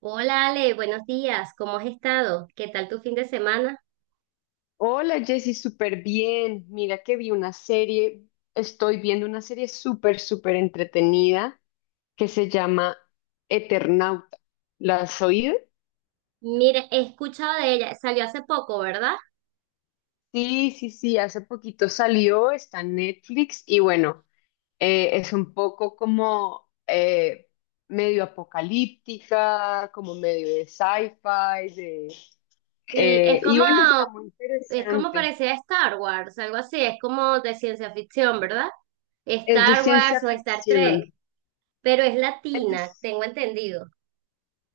Hola Ale, buenos días, ¿cómo has estado? ¿Qué tal tu fin de semana? Hola Jessy, súper bien. Mira que vi una serie, estoy viendo una serie súper entretenida que se llama Eternauta. ¿La has oído? Mire, he escuchado de ella, salió hace poco, ¿verdad? Sí, sí, sí, hace poquito salió, está en Netflix y bueno, es un poco como medio apocalíptica, como medio de sci-fi, de, Sí, y bueno, está muy es como interesante. parecía Star Wars, algo así, es como de ciencia ficción, ¿verdad? Es de Star ciencia Wars o Star Trek, ficción. pero es latina, Es tengo entendido.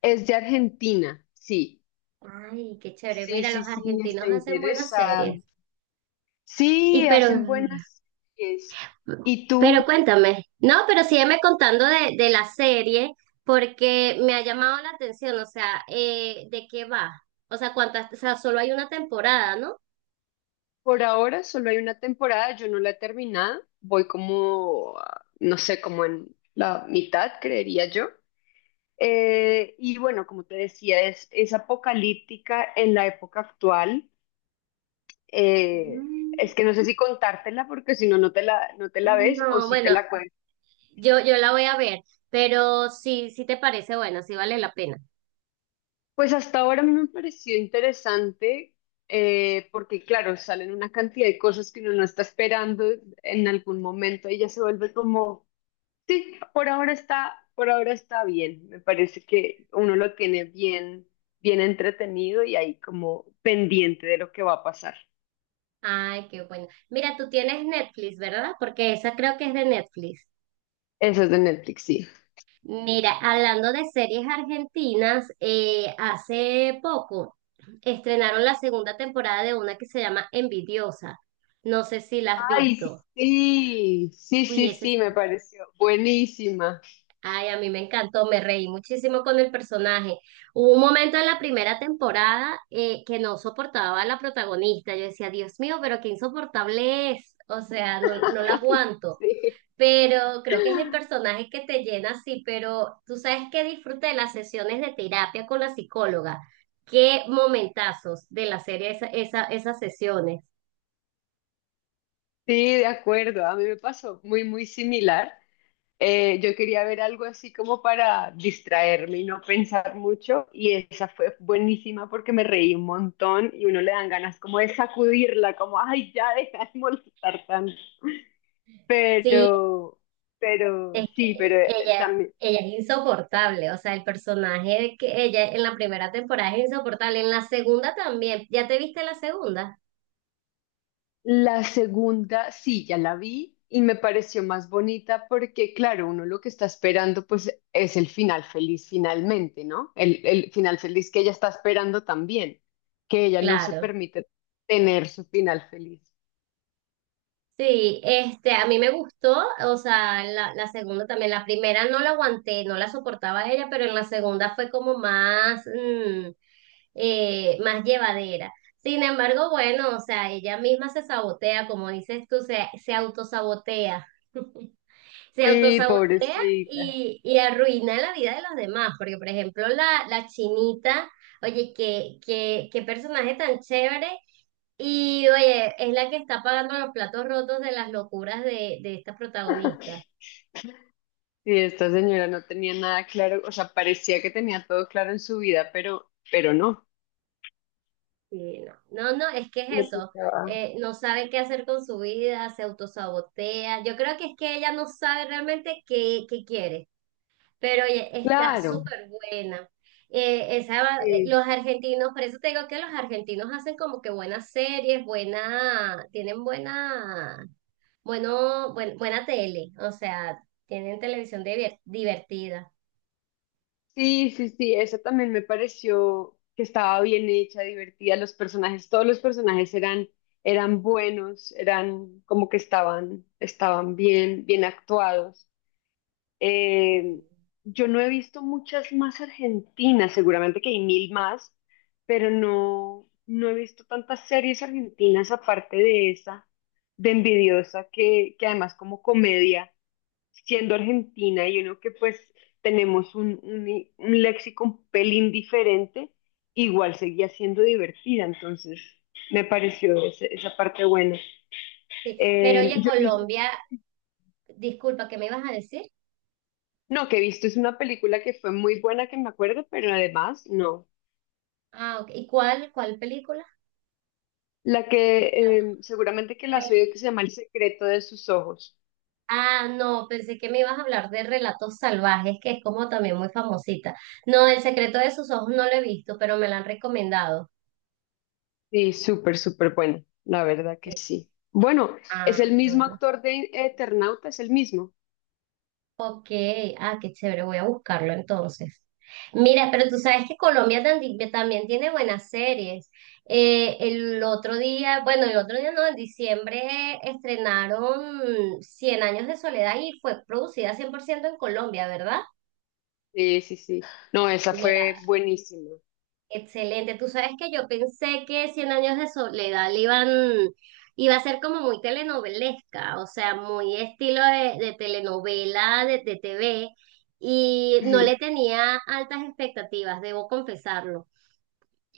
es de Argentina, sí. Ay, qué chévere, Sí, mira, los sí, sí, está argentinos hacen buenas series. interesante. Y Sí, pero hacen buenas series. ¿Y Pero tú? cuéntame, no, pero sígueme contando de la serie porque me ha llamado la atención, o sea, ¿de qué va? O sea, cuántas, o sea, solo hay una temporada, ¿no? Por ahora solo hay una temporada, yo no la he terminado, voy como, ah, no sé, como en la mitad, creería yo. Y bueno, como te decía, es apocalíptica en la época actual. Eh, Mm. es que no sé si contártela porque si no, no te la ves o No, si te bueno, la cuento. yo la voy a ver, pero sí, sí te parece buena, sí vale la pena. Pues hasta ahora a mí me pareció interesante porque, claro, salen una cantidad de cosas que uno no está esperando en algún momento y ya se vuelve como, sí, por ahora está bien. Me parece que uno lo tiene bien, bien entretenido y ahí como pendiente de lo que va a pasar. Ay, qué bueno. Mira, tú tienes Netflix, ¿verdad? Porque esa creo que es de Netflix. Eso es de Netflix, sí. Mira, hablando de series argentinas, hace poco estrenaron la segunda temporada de una que se llama Envidiosa. No sé si la has Ay, visto. sí, sí, Uy, sí, ese es... sí, me pareció buenísima. Ay, a mí me encantó, me reí muchísimo con el personaje. Hubo un momento en la primera temporada que no soportaba a la protagonista. Yo decía, Dios mío, pero qué insoportable es. O sea, no, no la aguanto. Sí, Pero creo que es el personaje que te llena así, pero tú sabes que disfruté de las sesiones de terapia con la psicóloga. Qué momentazos de la serie esa, esas sesiones. sí, de acuerdo. A mí me pasó muy similar. Yo quería ver algo así como para distraerme y no pensar mucho y esa fue buenísima porque me reí un montón y uno le dan ganas como de sacudirla, como, ay, ya deja de molestar tanto. Sí, Pero, pero es sí, pero que ella, también. ella es insoportable, o sea, el personaje de que ella en la primera temporada es insoportable, en la segunda también. ¿Ya te viste la segunda? La segunda, sí, ya la vi y me pareció más bonita porque, claro, uno lo que está esperando pues es el final feliz finalmente, ¿no? El final feliz que ella está esperando también, que ella no se Claro. permite tener su final feliz. Sí, este, a mí me gustó, o sea, la segunda también, la primera no la aguanté, no la soportaba ella, pero en la segunda fue como más, más llevadera. Sin embargo, bueno, o sea, ella misma se sabotea, como dices tú, se autosabotea. Se Sí, autosabotea pobrecita. Y arruina la vida de los demás, porque por ejemplo la chinita, oye, qué personaje tan chévere y oye, es la que está pagando los platos rotos de las locuras de esta protagonista. Sí, esta señora no tenía nada claro, o sea, parecía que tenía todo claro en su vida, pero no. Sí, no. No, no, es que Le es eso. tocaba. No sabe qué hacer con su vida, se autosabotea. Yo creo que es que ella no sabe realmente qué quiere. Pero oye, está Claro. súper buena. Esa, Sí. los argentinos, por eso te digo que los argentinos hacen como que buenas series, buena, tienen buena, bueno, buena tele. O sea, tienen televisión divertida. Sí, sí, sí, esa también me pareció que estaba bien hecha, divertida. Los personajes, todos los personajes eran buenos, eran como que estaban bien, bien actuados. Sí. Eh, yo no he visto muchas más argentinas, seguramente que hay mil más, pero no, no he visto tantas series argentinas aparte de esa, de Envidiosa, que además como comedia siendo argentina y uno que pues tenemos un léxico un pelín diferente, igual seguía siendo divertida, entonces me pareció esa parte buena. Sí, pero oye, Yo he visto, Colombia, disculpa, ¿qué me ibas a decir? no, que he visto es una película que fue muy buena que me acuerdo, pero además no. Ah, ok. ¿Y cuál, cuál película? La que Relatos. Seguramente que la has rel- oído que se llama El secreto de sus ojos. Ah, no, pensé que me ibas a hablar de Relatos Salvajes, que es como también muy famosita. No, El secreto de sus ojos no lo he visto, pero me la han recomendado. Sí, súper, súper buena, la verdad que Sí. sí. Bueno, es el Ah, qué mismo bueno. actor de Eternauta, es el mismo. Ok, ah, qué chévere, voy a buscarlo entonces. Mira, pero tú sabes que Colombia también tiene buenas series. El otro día, bueno, el otro día no, en diciembre estrenaron Cien años de soledad y fue producida 100% en Colombia, ¿verdad? Sí, sí, sí. No, esa Mira, fue buenísima. excelente. Tú sabes que yo pensé que Cien años de soledad iba a ser como muy telenovelesca, o sea, muy estilo de telenovela, de TV, y no Ujú. le tenía altas expectativas, debo confesarlo.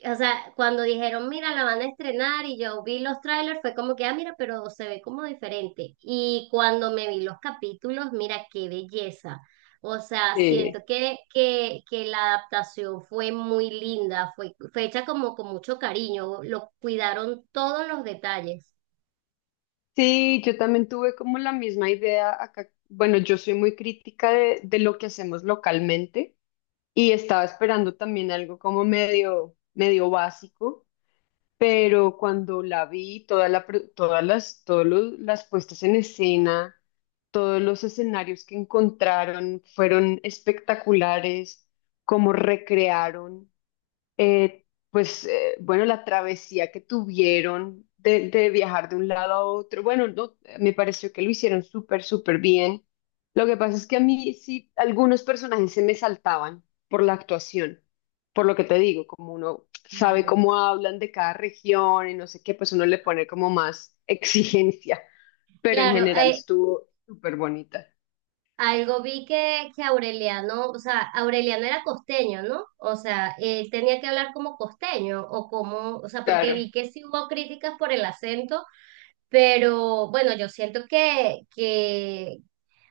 O sea, cuando dijeron, mira, la van a estrenar y yo vi los trailers, fue como que, ah, mira, pero se ve como diferente. Y cuando me vi los capítulos, mira, qué belleza. O sea, siento Eh, que, que la adaptación fue muy linda, fue, fue hecha como con mucho cariño, lo cuidaron todos los detalles. sí, yo también tuve como la misma idea acá. Bueno, yo soy muy crítica de lo que hacemos localmente y estaba esperando también algo como medio, medio básico, pero cuando la vi, todas las, las puestas en escena, todos los escenarios que encontraron fueron espectaculares, como recrearon. Eh, pues bueno, la travesía que tuvieron de viajar de un lado a otro, bueno, no, me pareció que lo hicieron súper, súper bien. Lo que pasa es que a mí sí, algunos personajes se me saltaban por la actuación, por lo que te digo, como uno sabe Claro. cómo hablan de cada región y no sé qué, pues uno le pone como más exigencia, pero en Claro, general estuvo súper bonita. algo vi que Aureliano, o sea, Aureliano era costeño, ¿no? O sea, él tenía que hablar como costeño o como, o sea, porque Claro. vi que sí hubo críticas por el acento, pero bueno, yo siento que,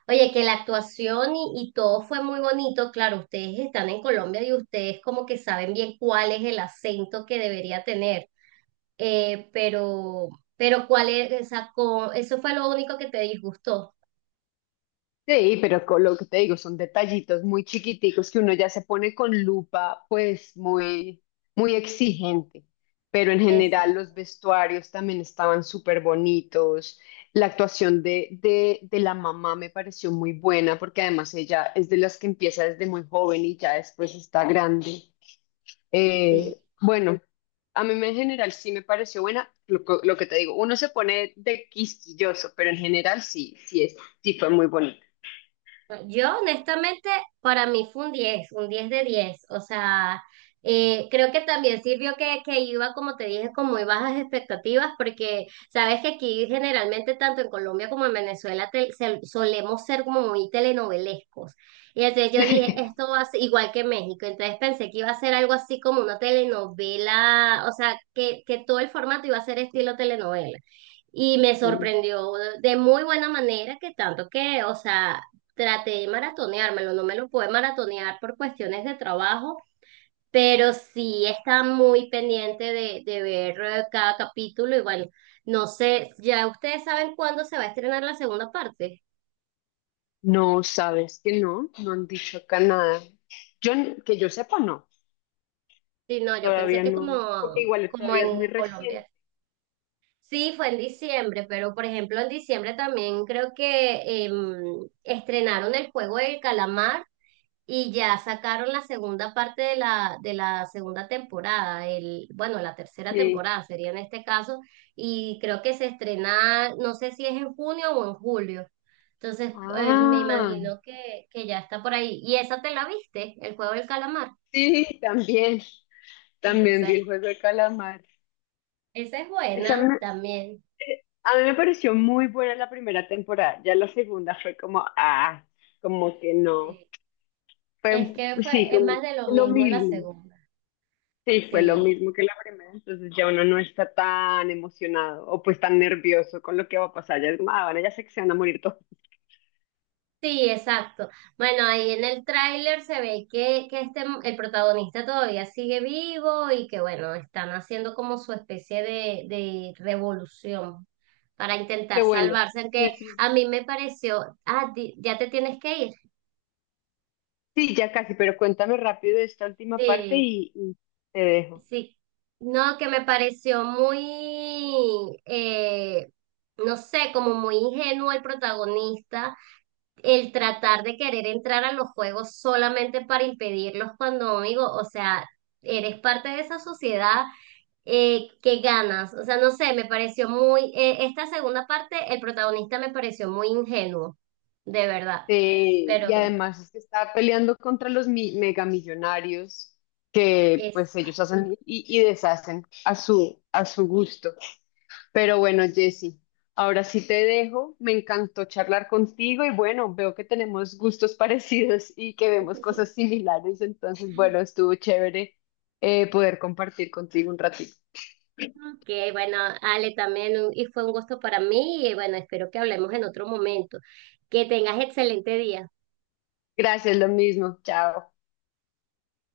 oye, que la actuación y todo fue muy bonito. Claro, ustedes están en Colombia y ustedes como que saben bien cuál es el acento que debería tener, eh, pero, pero cuál es, o sea, eso fue lo único que te disgustó. Sí, pero con lo que te digo, son detallitos muy chiquiticos que uno ya se pone con lupa, pues muy, muy exigente. Pero en general Exacto, los vestuarios también estaban súper bonitos. La actuación de la mamá me pareció muy buena porque además ella es de las que empieza desde muy joven y ya después está grande. sí. Bueno, en general sí me pareció buena. Lo que te digo, uno se pone de quisquilloso, pero en general sí es, sí fue muy bonito. No, yo, honestamente, para mí fue un diez, un 10 de diez. O sea, creo que también sirvió que iba, como te dije, con muy bajas expectativas, porque sabes que aquí generalmente, tanto en Colombia como en Venezuela, solemos ser como muy telenovelescos. Y entonces yo dije, esto va a ser igual que México. Entonces pensé que iba a ser algo así como una telenovela, o sea, que todo el formato iba a ser estilo telenovela. Y me No, sorprendió de muy buena manera que tanto que, o sea, traté de maratoneármelo, no me lo pude maratonear por cuestiones de trabajo, pero sí está muy pendiente de ver cada capítulo y bueno, no sé, ya ustedes saben cuándo se va a estrenar la segunda parte. sabes que no, no han dicho acá nada. Yo, que yo sepa, no, Sí, no, yo pensé todavía que como, no, porque igual como todavía en es muy Colombia. reciente. Sí, fue en diciembre, pero por ejemplo en diciembre también creo que estrenaron el juego del calamar. Y ya sacaron la segunda parte de la segunda temporada, el, bueno, la tercera Sí. temporada sería en este caso, y creo que se estrena, no sé si es en junio o en julio. Entonces, me Ah, imagino que ya está por ahí. ¿Y esa te la viste? El juego del calamar. sí, también, también vi Esa, el juego de calamar. esa es Esa buena me- también. a mí me pareció muy buena la primera temporada, ya la segunda fue como, ah, como que no. Sí. Es que fue, Sí, es como más de lo lo mismo la mismo. segunda. Sí, fue lo Sí. mismo que la primera, entonces ya uno no está tan emocionado o pues tan nervioso con lo que va a pasar, ya es como, ah, bueno, ya sé que se van a morir todos. Sí, exacto. Bueno, ahí en el tráiler se ve que este, el protagonista todavía sigue vivo y que bueno, están haciendo como su especie de revolución para Qué intentar bueno, salvarse, sí, que sí, a mí me pareció, ah, ya te tienes que ir. sí, ya casi, pero cuéntame rápido esta última parte Sí, y te dejo. sí. No, que me pareció muy, no sé, como muy ingenuo el protagonista el tratar de querer entrar a los juegos solamente para impedirlos cuando, amigo, o sea, eres parte de esa sociedad que ganas. O sea, no sé, me pareció muy, esta segunda parte, el protagonista me pareció muy ingenuo, de verdad. Sí, y Pero, además es que está peleando contra megamillonarios que pues ellos exacto. hacen y deshacen a su gusto. Pero bueno, Jessy, ahora sí te dejo. Me encantó charlar contigo y bueno, veo que tenemos gustos parecidos y que vemos cosas similares. Entonces, bueno, estuvo chévere poder compartir contigo un ratito. Ok, bueno, Ale, también y fue un gusto para mí y bueno, espero que hablemos en otro momento. Que tengas excelente día. Gracias, lo mismo. Chao.